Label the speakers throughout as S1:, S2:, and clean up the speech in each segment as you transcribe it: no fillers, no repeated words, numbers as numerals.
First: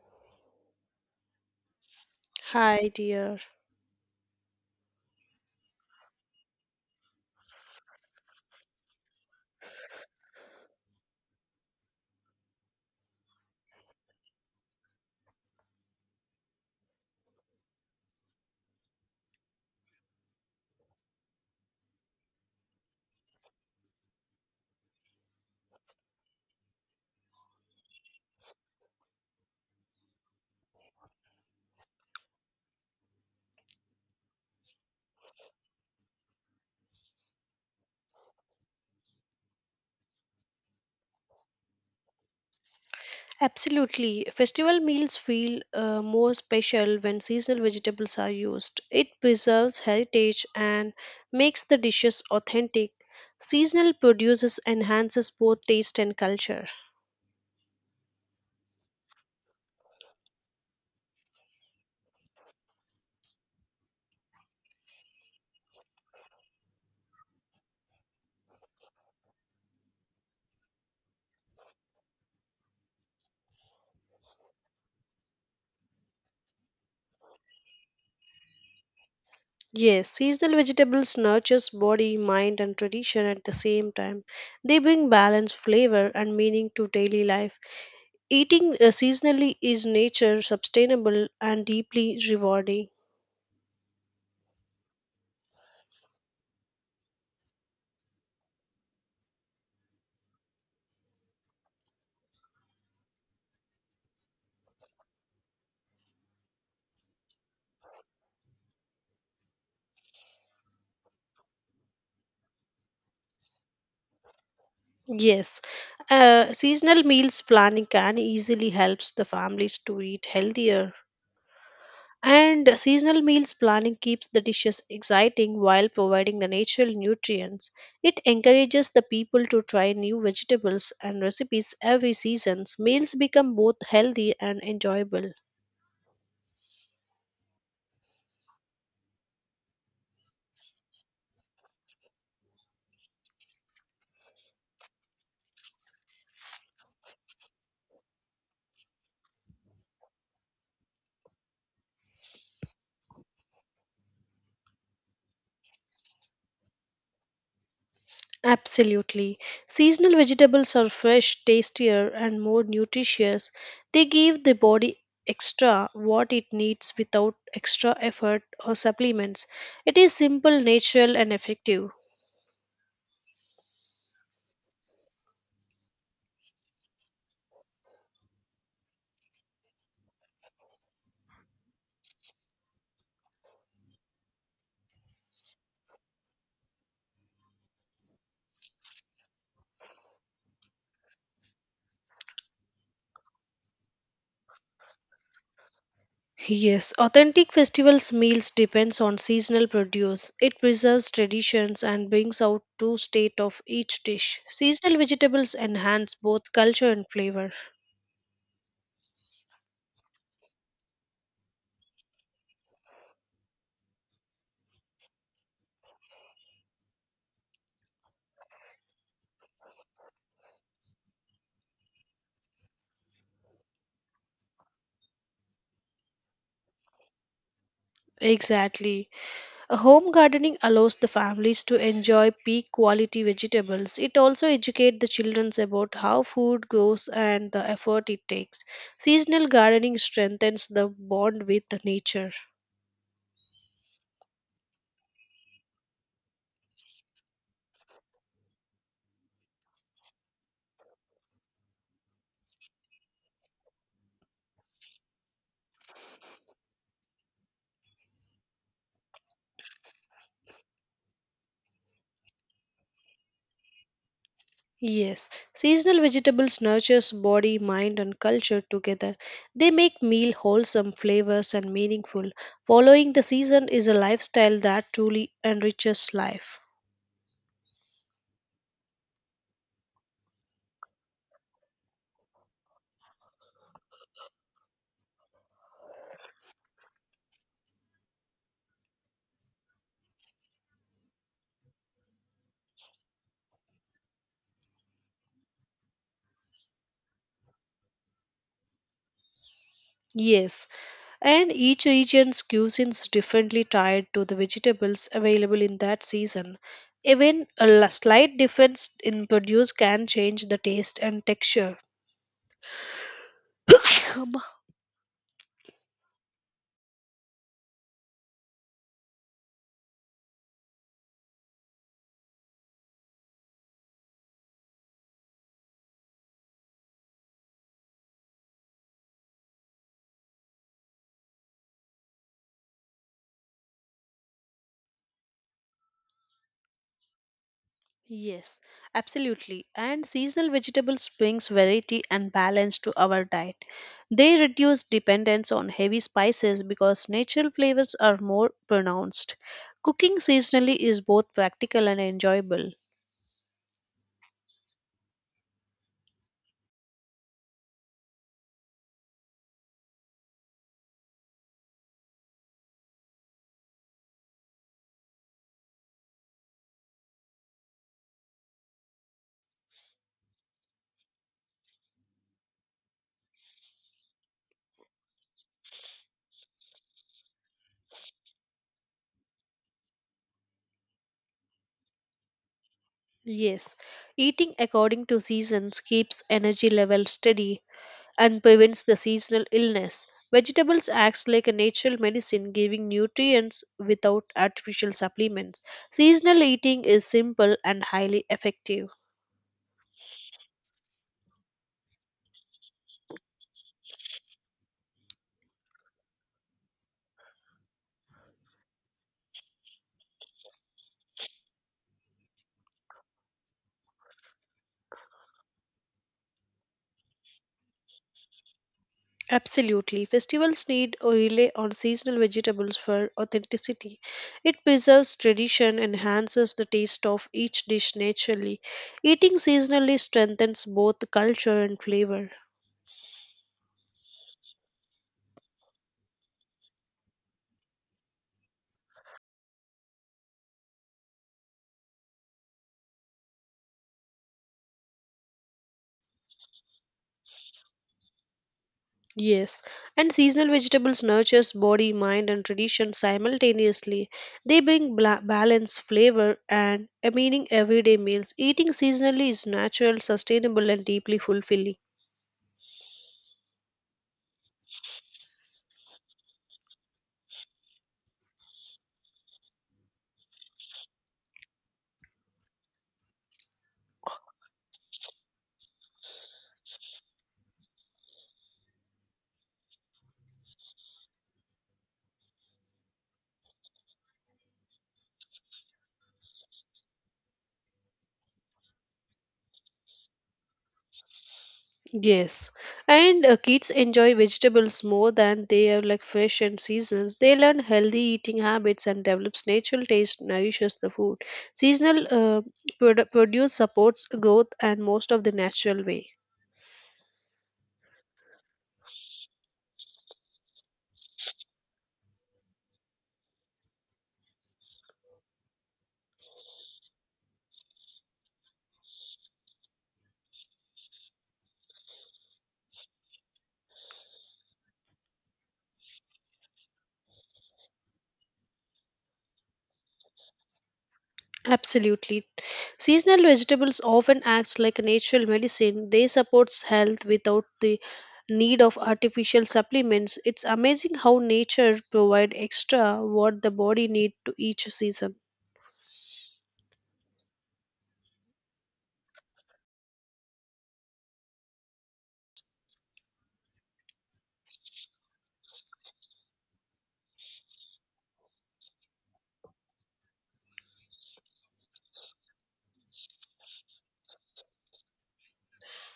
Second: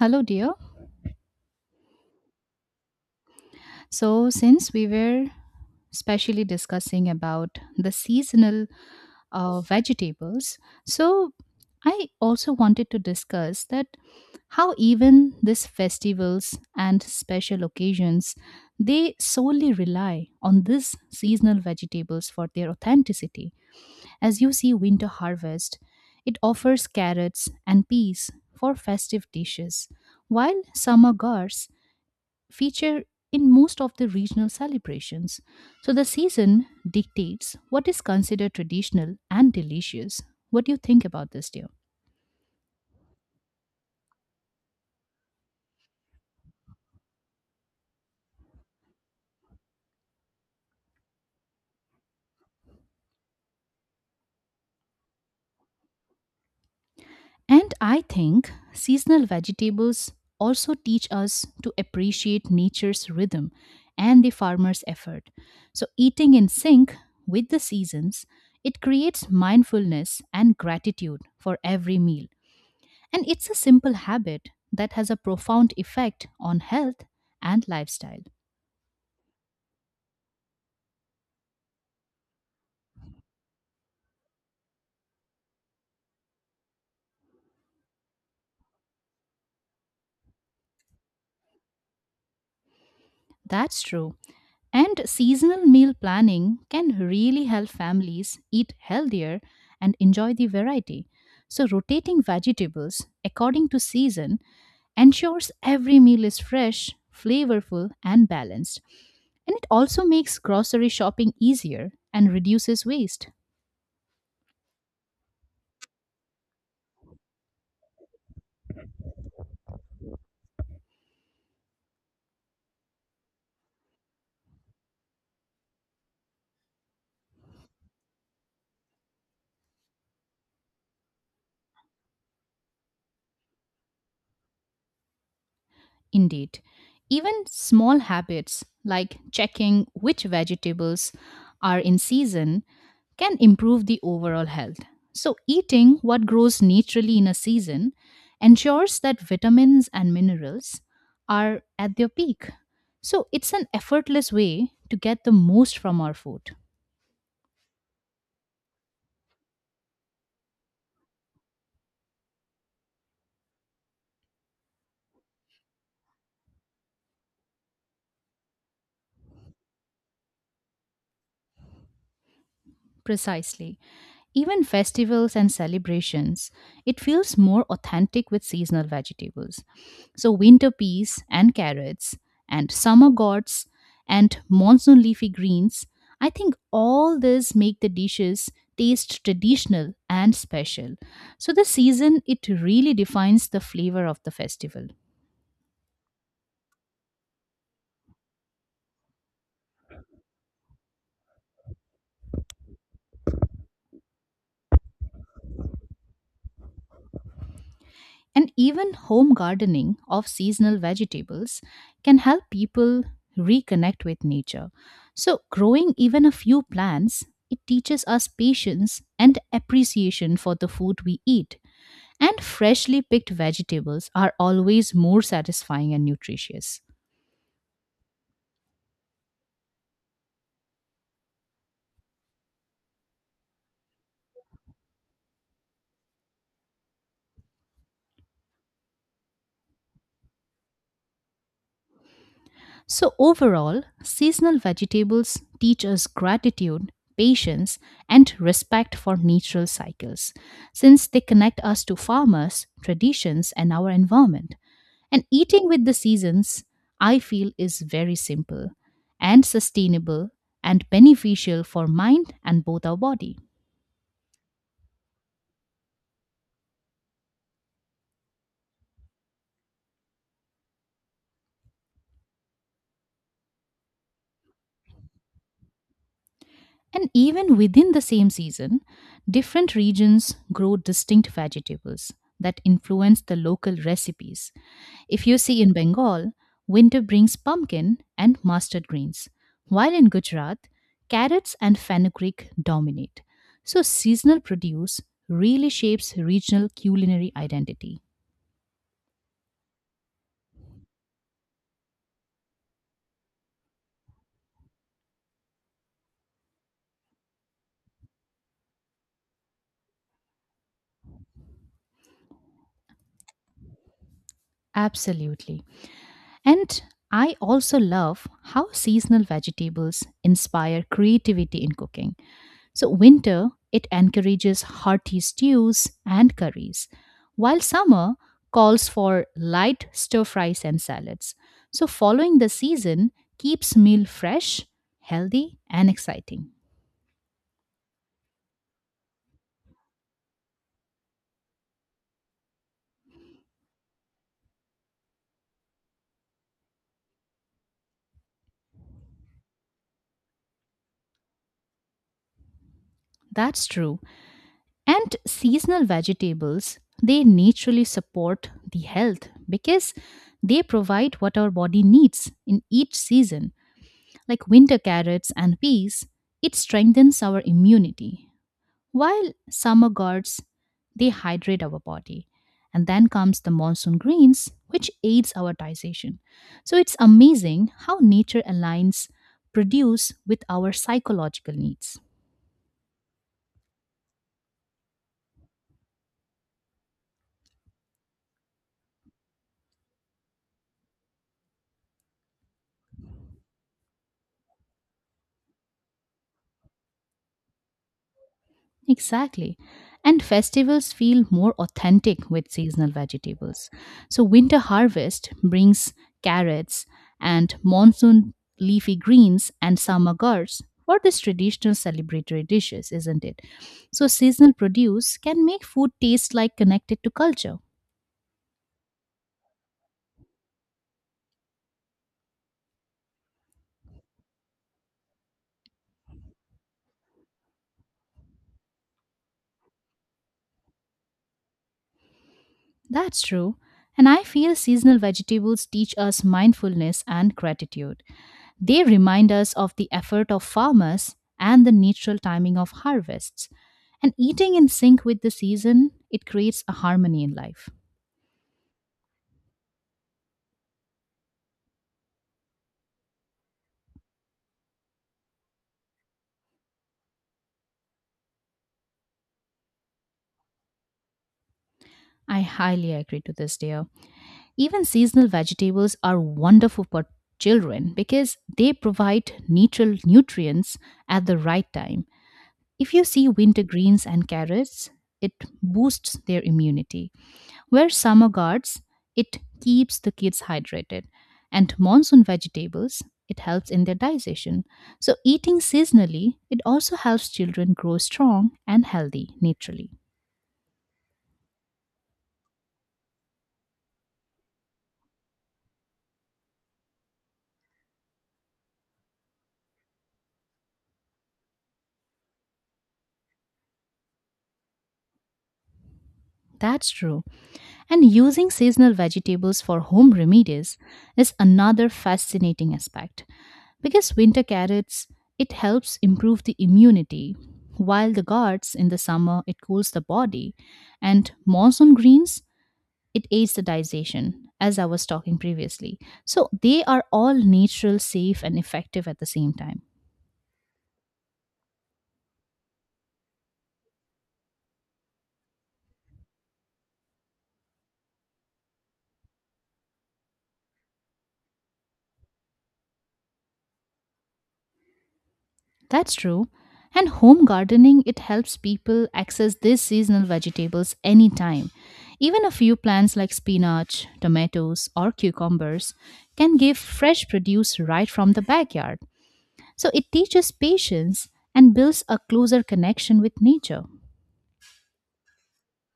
S1: Hello, dear.
S2: Hi, dear.
S1: So, since we were specially discussing about the seasonal vegetables, so I also wanted to discuss that how even these festivals and special occasions they solely rely on these seasonal vegetables for their authenticity. As you see, winter harvest it offers carrots and peas for festive dishes, while summer gourds feature in most of the regional celebrations. So the season dictates what is considered traditional and delicious. What do you think about this, dear?
S2: Absolutely. Festival meals feel more special when seasonal vegetables are used. It preserves heritage and makes the dishes authentic. Seasonal produces enhances both taste and culture.
S1: And I think seasonal vegetables also teach us to appreciate nature's rhythm and the farmer's effort. So, eating in sync with the seasons, it creates mindfulness and gratitude for every meal. And it's a simple habit that has a profound effect on health and lifestyle.
S2: Yes, seasonal vegetables nurtures body, mind and tradition at the same time. They bring balance, flavor and meaning to daily life. Eating seasonally is nature sustainable and deeply rewarding.
S1: That's true. And seasonal meal planning can really help families eat healthier and enjoy the variety. So, rotating vegetables according to season ensures every meal is fresh, flavorful, and balanced. And it also makes grocery shopping easier and reduces waste.
S2: Yes, seasonal meals planning can easily helps the families to eat healthier. And seasonal meals planning keeps the dishes exciting while providing the natural nutrients. It encourages the people to try new vegetables and recipes every season. Meals become both healthy and enjoyable.
S1: Indeed, even small habits like checking which vegetables are in season can improve the overall health. So, eating what grows naturally in a season ensures that vitamins and minerals are at their peak. So, it's an effortless way to get the most from our food.
S2: Absolutely. Seasonal vegetables are fresh, tastier, and more nutritious. They give the body extra what it needs without extra effort or supplements. It is simple, natural, and effective.
S1: Precisely. Even festivals and celebrations, it feels more authentic with seasonal vegetables. So, winter peas and carrots, and summer gourds, and monsoon leafy greens, I think all this make the dishes taste traditional and special. So, the season, it really defines the flavor of the festival.
S2: Yes, authentic festivals meals depends on seasonal produce. It preserves traditions and brings out true state of each dish. Seasonal vegetables enhance both culture and flavor.
S1: And even home gardening of seasonal vegetables can help people reconnect with nature. So, growing even a few plants, it teaches us patience and appreciation for the food we eat. And freshly picked vegetables are always more satisfying and nutritious.
S2: Exactly. Home gardening allows the families to enjoy peak quality vegetables. It also educates the children about how food goes and the effort it takes. Seasonal gardening strengthens the bond with the nature.
S1: So, overall, seasonal vegetables teach us gratitude, patience, and respect for natural cycles, since they connect us to farmers, traditions, and our environment. And eating with the seasons, I feel, is very simple and sustainable and beneficial for mind and both our body.
S2: Yes, seasonal vegetables nurtures body, mind and culture together. They make meal wholesome, flavors and meaningful. Following the season is a lifestyle that truly enriches life.
S1: And even within the same season, different regions grow distinct vegetables that influence the local recipes. If you see in Bengal, winter brings pumpkin and mustard greens, while in Gujarat, carrots and fenugreek dominate. So, seasonal produce really shapes regional culinary identity.
S2: Yes, and each region's cuisines differently tied to the vegetables available in that season. Even a slight difference in produce can change the taste and texture.
S1: Absolutely. And I also love how seasonal vegetables inspire creativity in cooking. So, winter, it encourages hearty stews and curries, while summer calls for light stir fries and salads. So, following the season keeps meal fresh, healthy, and exciting.
S2: Yes, absolutely. And seasonal vegetables brings variety and balance to our diet. They reduce dependence on heavy spices because natural flavors are more pronounced. Cooking seasonally is both practical and enjoyable.
S1: That's true. And seasonal vegetables, they naturally support the health because they provide what our body needs in each season, like winter carrots and peas. It strengthens our immunity. While summer gods, they hydrate our body. And then comes the monsoon greens, which aids our digestion. So it's amazing how nature aligns produce with our psychological needs.
S2: Yes, eating according to seasons keeps energy level steady and prevents the seasonal illness. Vegetables acts like a natural medicine giving nutrients without artificial supplements. Seasonal eating is simple and highly effective.
S1: Exactly. And festivals feel more authentic with seasonal vegetables. So, winter harvest brings carrots and monsoon leafy greens and summer gourds for these traditional celebratory dishes, isn't it? So, seasonal produce can make food taste like connected to culture.
S2: Absolutely. Festivals need or rely on seasonal vegetables for authenticity. It preserves tradition, enhances the taste of each dish naturally. Eating seasonally strengthens both culture and flavor.
S1: That's true. And I feel seasonal vegetables teach us mindfulness and gratitude. They remind us of the effort of farmers and the natural timing of harvests. And eating in sync with the season, it creates a harmony in life.
S2: Yes, and seasonal vegetables nurtures body, mind, and tradition simultaneously. They bring balance, flavor, and a meaning everyday meals. Eating seasonally is natural, sustainable, and deeply fulfilling.
S1: I highly agree to this, dear. Even seasonal vegetables are wonderful for children because they provide natural nutrients at the right time. If you see winter greens and carrots, it boosts their immunity. Where summer guards, it keeps the kids hydrated, and monsoon vegetables, it helps in their digestion. So, eating seasonally, it also helps children grow strong and healthy naturally.
S2: Yes, and kids enjoy vegetables more than they are like fresh and seasons. They learn healthy eating habits and develops natural taste, nourishes the food. Seasonal produce supports growth and most of the natural way.
S1: That's true. And using seasonal vegetables for home remedies is another fascinating aspect because winter carrots it helps improve the immunity, while the guards in the summer it cools the body, and monsoon greens it aids the digestion, as I was talking previously. So they are all natural, safe and effective at the same time.
S2: Absolutely. Seasonal vegetables often act like a natural medicine. They support health without the need of artificial supplements. It's amazing how nature provides extra what the body needs to each season.
S1: That's true. And home gardening it helps people access these seasonal vegetables anytime. Even a few plants like spinach, tomatoes or cucumbers can give fresh produce right from the backyard. So it teaches patience and builds a closer connection with nature.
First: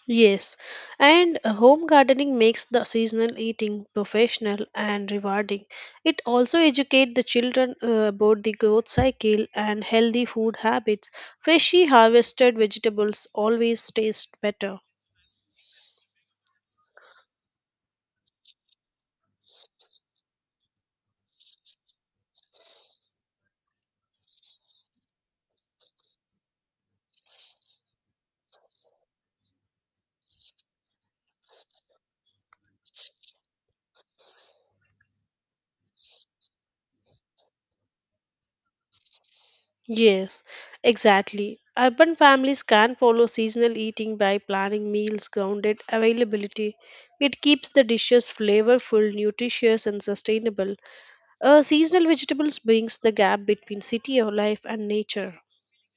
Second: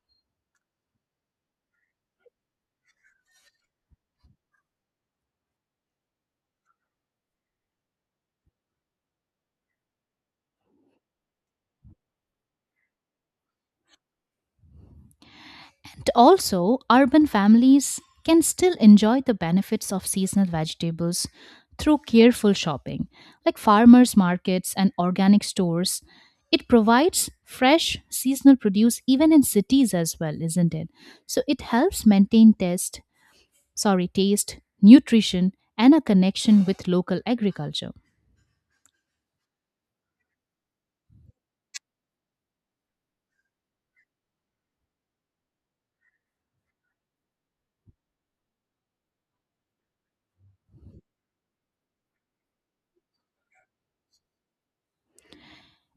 S2: Yes, and home gardening makes the seasonal eating professional and rewarding. It also educates the children about the growth cycle and healthy food habits. Freshly harvested vegetables always taste better.
S1: Also, urban families can still enjoy the benefits of seasonal vegetables through careful shopping, like farmers' markets and organic stores. It provides fresh seasonal produce even in cities as well, isn't it? So it helps maintain taste, sorry, taste, nutrition, and a connection with local agriculture.
S2: Yes, exactly. Urban families can follow seasonal eating by planning meals grounded availability. It keeps the dishes flavorful, nutritious, and sustainable. Seasonal vegetables brings the gap between city life and nature.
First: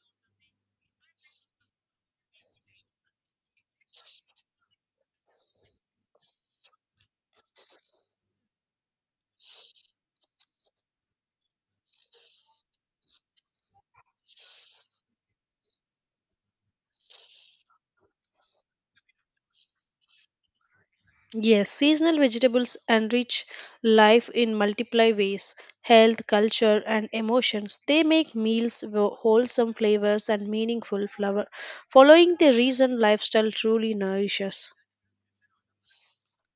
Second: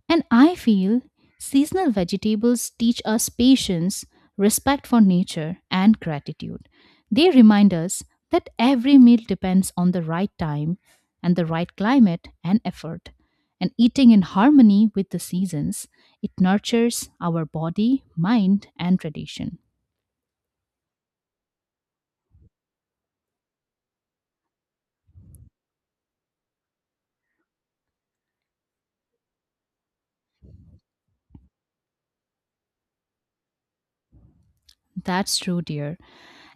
S1: And I feel seasonal vegetables teach us patience, respect for nature, and gratitude. They remind us that every meal depends on the right time and the right climate and effort. And eating in harmony with the seasons, it nurtures our body, mind, and tradition.
S2: Yes, seasonal vegetables enrich life in multiple ways health, culture, and emotions. They make meals wholesome flavors and meaningful flavor. Following the reason lifestyle truly nourishes.
S1: That's true, dear.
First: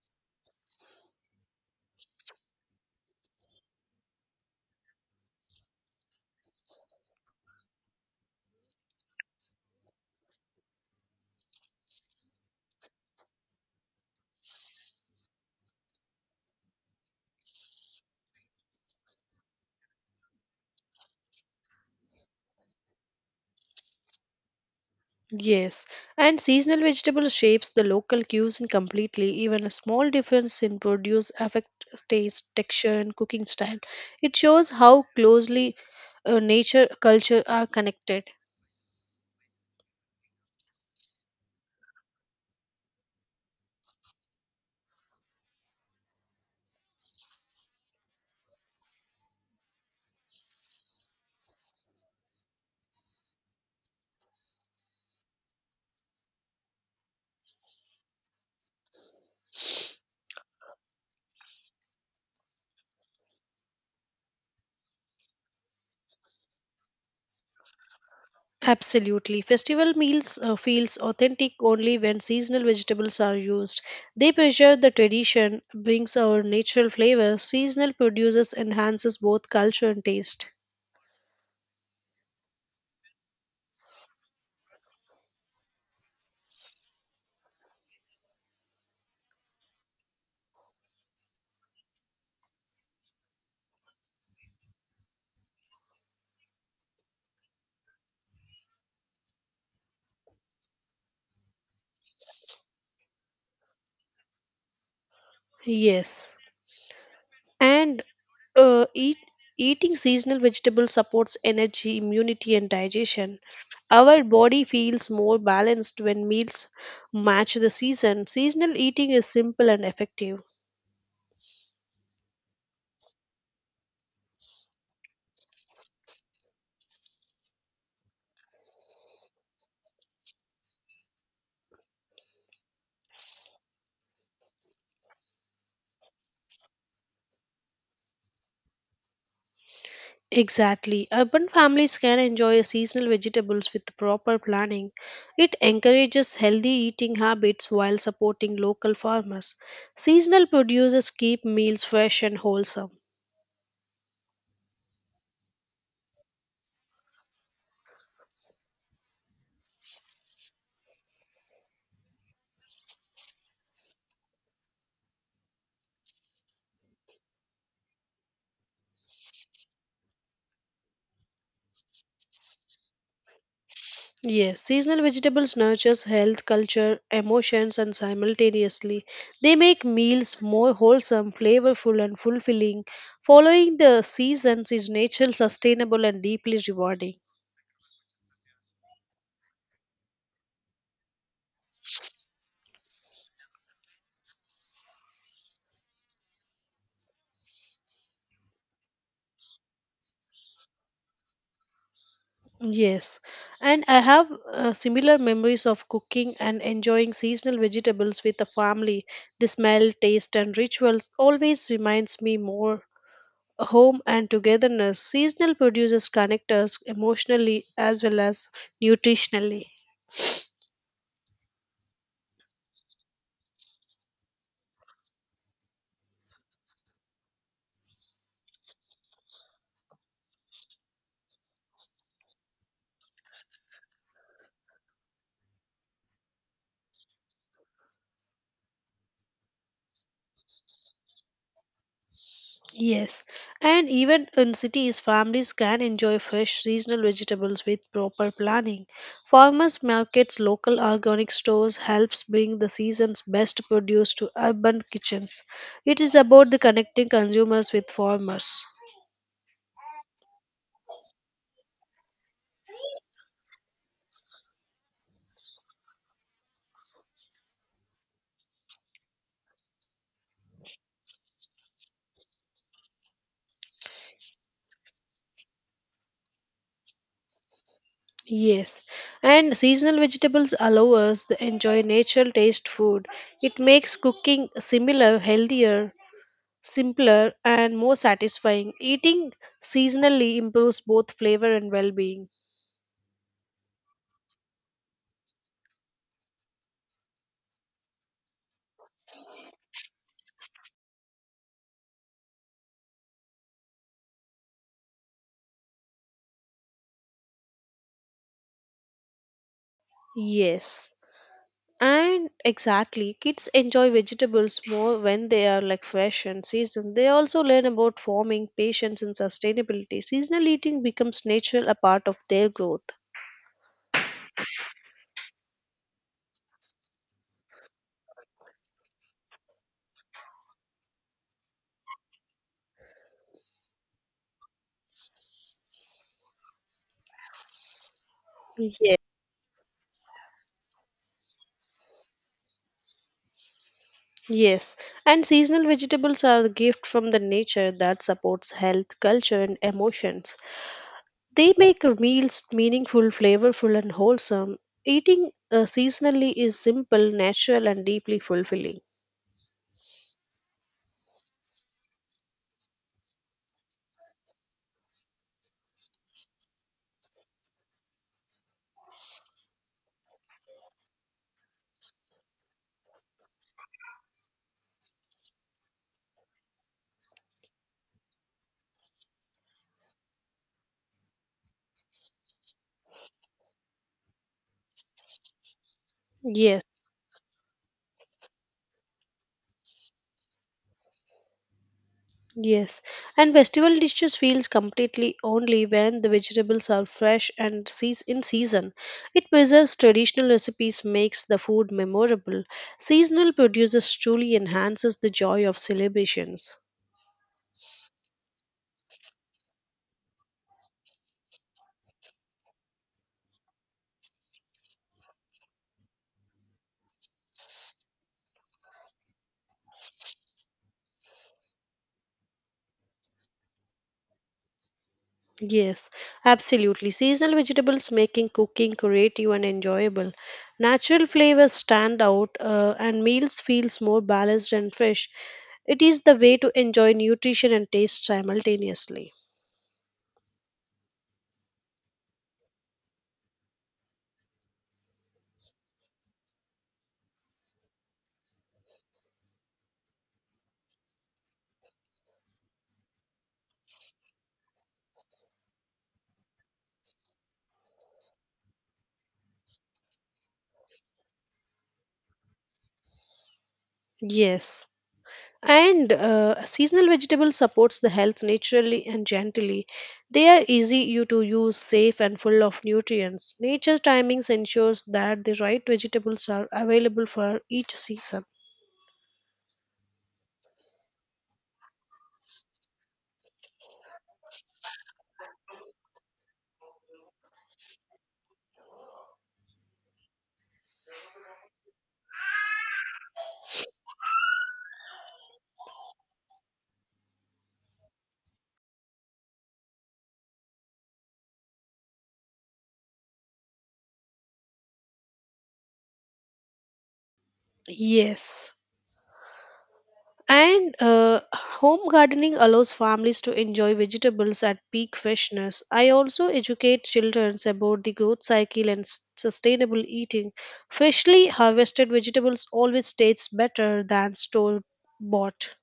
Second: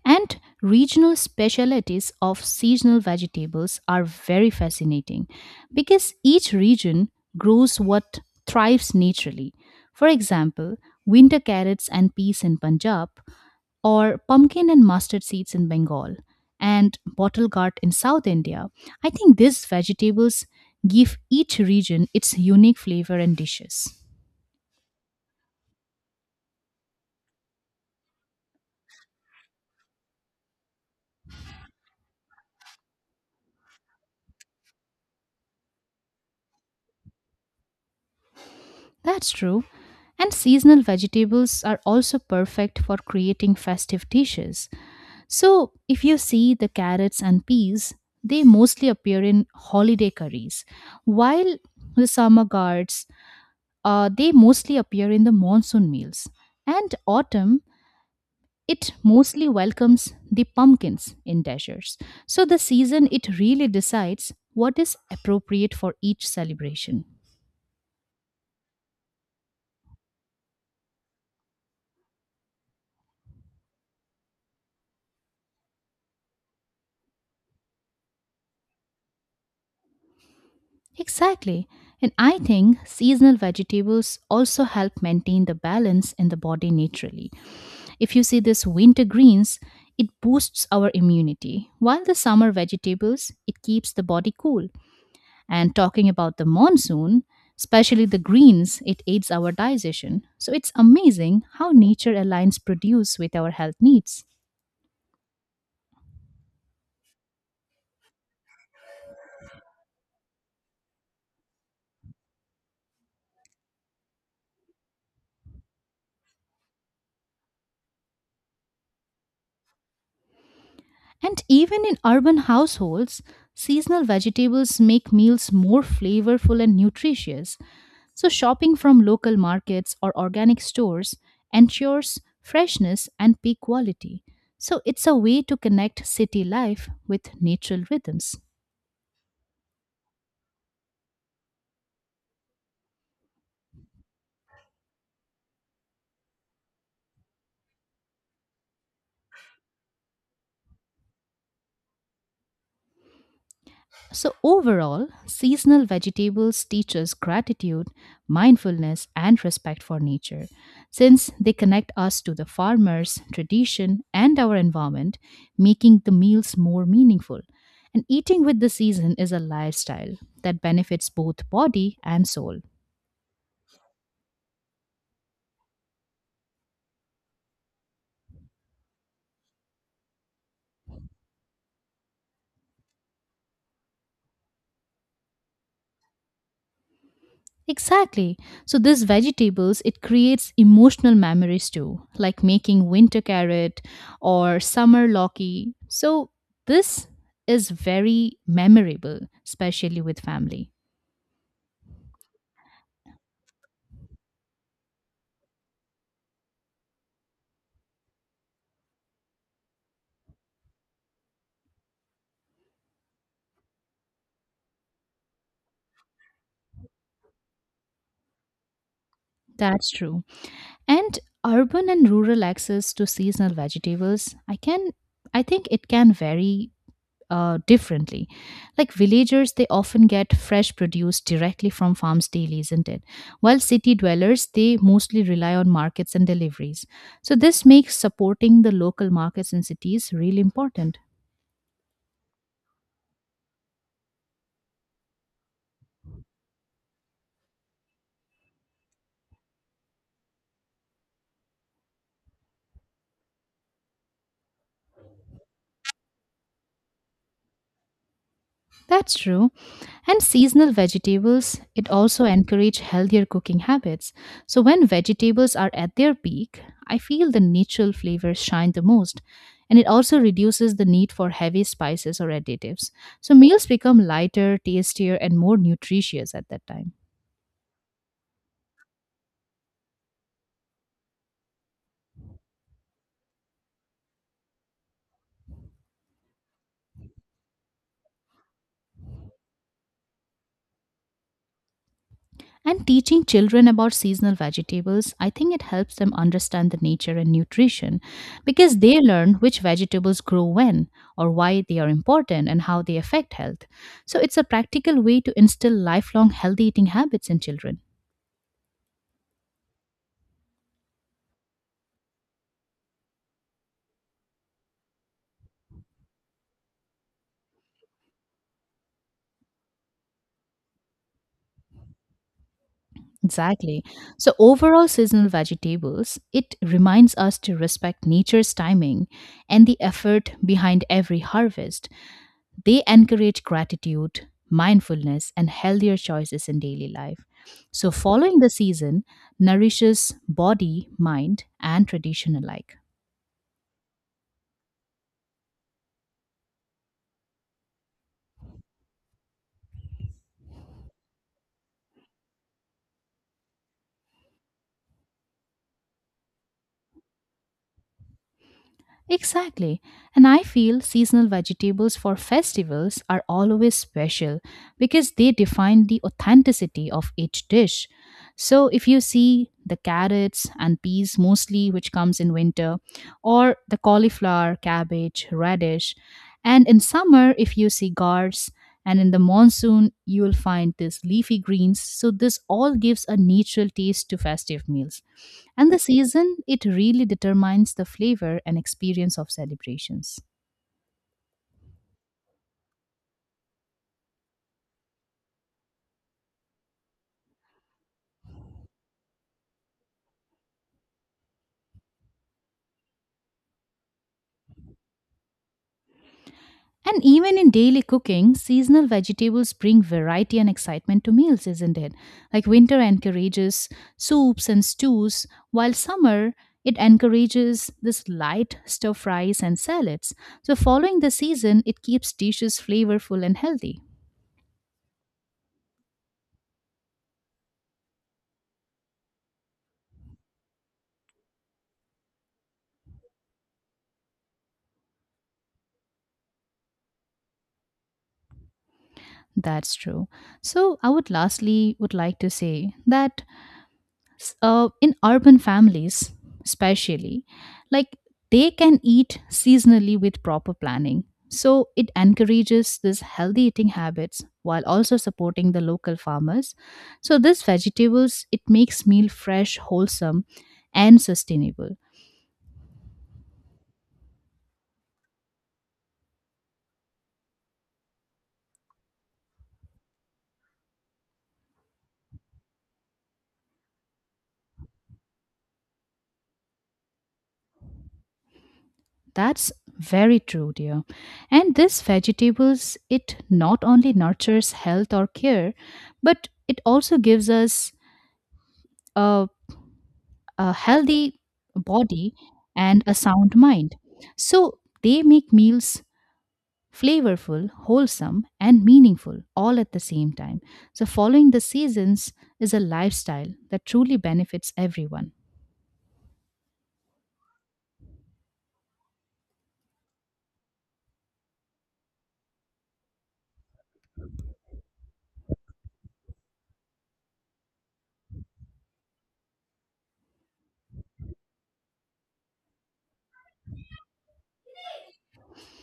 S1: And regional specialities of seasonal vegetables are very fascinating because each region grows what thrives naturally. For example, winter carrots and peas in Punjab, or pumpkin and mustard seeds in Bengal, and bottle gourd in South India. I think these vegetables give each region its unique flavor and dishes.
S2: Yes, and seasonal vegetable shapes the local cuisine completely. Even a small difference in produce affects taste, texture, and cooking style. It shows how closely nature culture are connected.
S1: That's true. And seasonal vegetables are also perfect for creating festive dishes. So, if you see the carrots and peas, they mostly appear in holiday curries, while the summer gourds, they mostly appear in the monsoon meals. And autumn, it mostly welcomes the pumpkins in deserts. So, the season, it really decides what is appropriate for each celebration.
S2: Absolutely, festival meals feels authentic only when seasonal vegetables are used. They preserve the tradition, brings our natural flavor. Seasonal produces enhances both culture and taste.
S1: Exactly. And I think seasonal vegetables also help maintain the balance in the body naturally. If you see this winter greens, it boosts our immunity, while the summer vegetables, it keeps the body cool. And talking about the monsoon, especially the greens, it aids our digestion. So it's amazing how nature aligns produce with our health needs.
S2: Yes. And Uh, eat, eating seasonal vegetables supports energy, immunity, and digestion. Our body feels more balanced when meals match the season. Seasonal eating is simple and effective.
S1: And even in urban households, seasonal vegetables make meals more flavorful and nutritious. So, shopping from local markets or organic stores ensures freshness and peak quality. So, it's a way to connect city life with natural rhythms.
S2: Exactly. Urban families can enjoy seasonal vegetables with proper planning. It encourages healthy eating habits while supporting local farmers. Seasonal producers keep meals fresh and wholesome.
S1: So, overall, seasonal vegetables teach us gratitude, mindfulness, and respect for nature. Since they connect us to the farmers, tradition, and our environment, making the meals more meaningful. And eating with the season is a lifestyle that benefits both body and soul.
S2: Yes, seasonal vegetables nurtures health, culture, emotions and simultaneously. They make meals more wholesome, flavorful and fulfilling. Following the seasons is natural, sustainable and deeply rewarding.
S1: Exactly. So these vegetables it creates emotional memories too, like making winter carrot or summer loki. So this is very memorable, especially with family.
S2: Yes, and I have similar memories of cooking and enjoying seasonal vegetables with the family. The smell, taste, and rituals always reminds me more home and togetherness. Seasonal produces connect us emotionally as well as nutritionally.
S1: That's true. And urban and rural access to seasonal vegetables, I think it can vary differently. Like villagers, they often get fresh produce directly from farms daily, isn't it? While city dwellers, they mostly rely on markets and deliveries. So, this makes supporting the local markets in cities really important.
S2: Yes, and even in cities, families can enjoy fresh seasonal vegetables with proper planning. Farmers markets, local organic stores helps bring the season's best produce to urban kitchens. It is about the connecting consumers with farmers.
S1: That's true. And seasonal vegetables it also encourage healthier cooking habits. So when vegetables are at their peak, I feel the natural flavors shine the most, and it also reduces the need for heavy spices or additives. So meals become lighter, tastier and more nutritious at that time.
S2: Yes, and seasonal vegetables allow us to enjoy natural taste food. It makes cooking similar, healthier, simpler, and more satisfying. Eating seasonally improves both flavor and well-being.
S1: And teaching children about seasonal vegetables, I think it helps them understand the nature and nutrition because they learn which vegetables grow when, or why they are important and how they affect health. So it's a practical way to instill lifelong healthy eating habits in children.
S2: Yes. And exactly, kids enjoy vegetables more when they are like fresh and seasoned. They also learn about farming, patience, and sustainability. Seasonal eating becomes natural a part of their growth.
S1: Exactly. So overall seasonal vegetables, it reminds us to respect nature's timing and the effort behind every harvest. They encourage gratitude, mindfulness, and healthier choices in daily life. So, following the
S2: Yes.
S1: season nourishes body, mind, and tradition alike.
S2: Yes. And seasonal vegetables are a gift from the nature that supports health, culture, and emotions. They make meals meaningful, flavorful, and wholesome. Eating seasonally is simple, natural, and deeply fulfilling.
S1: Exactly. And I feel seasonal vegetables for festivals are always special because they define the authenticity of each dish. So if you see the carrots and peas mostly which comes in winter, or the cauliflower, cabbage, radish, and in summer if you see gourds, and in the monsoon you will find these leafy greens, so this all gives a natural taste to festive meals. And the season, it
S2: Yes.
S1: really determines the flavor and experience of celebrations.
S2: Yes, and festival dishes feels completely only when the vegetables are fresh and in season. It preserves traditional recipes, makes the food memorable. Seasonal produces truly enhances the joy of celebrations.
S1: And even in daily cooking, seasonal vegetables bring variety and excitement to meals, isn't it? Like winter encourages soups and stews, while summer, it encourages this light stir fries and salads. So, following the season, it keeps dishes flavorful and healthy.
S2: Yes, absolutely. Seasonal vegetables making cooking creative and enjoyable. Natural flavors stand out, and meals feels more balanced and fresh. It is the way to enjoy nutrition and taste simultaneously.
S1: That's true. So, I would lastly would like to say that in urban families especially, like, they can eat seasonally with proper planning. So it encourages this healthy eating habits while also supporting the local farmers. So this vegetables it makes meal fresh, wholesome and sustainable.
S2: Yes. And seasonal vegetable supports the health naturally and gently. They are easy you to use, safe and full of nutrients. Nature's timings ensures that the right vegetables are available for each season.
S1: That's very true, dear. And this vegetables it not only nurtures health or care, but it also gives us uh, a healthy body and a sound mind. So they make meals flavorful, wholesome, and meaningful all at the same time. So following the seasons is a lifestyle that truly benefits everyone.
S2: Yes. And home gardening allows families to enjoy vegetables at peak freshness. I also educate children about the growth cycle and sustainable eating. Freshly harvested vegetables always tastes better than store bought.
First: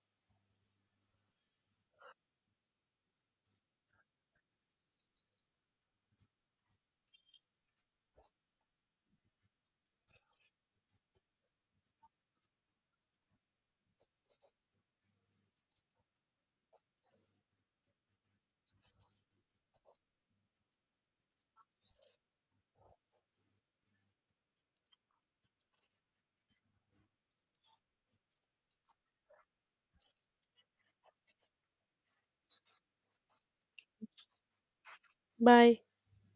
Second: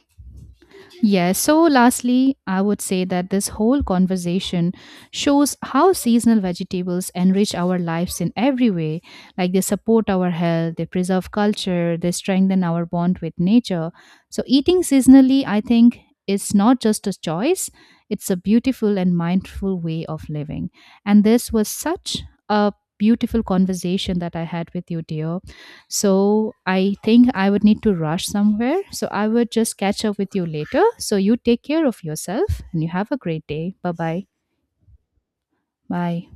S1: Yeah, so lastly, I would say that this whole conversation shows how seasonal vegetables enrich our lives in every way. Like they support our health, they preserve culture, they strengthen our bond with nature. So, eating seasonally, I think, is not just a choice, it's a beautiful and mindful way of living. And this was such a beautiful conversation that I had with you, dear. So I think I would need to rush somewhere. So I would just catch up with you later. So you take care of yourself and you have a great day. Bye bye.
S2: Bye.
S1: Bye.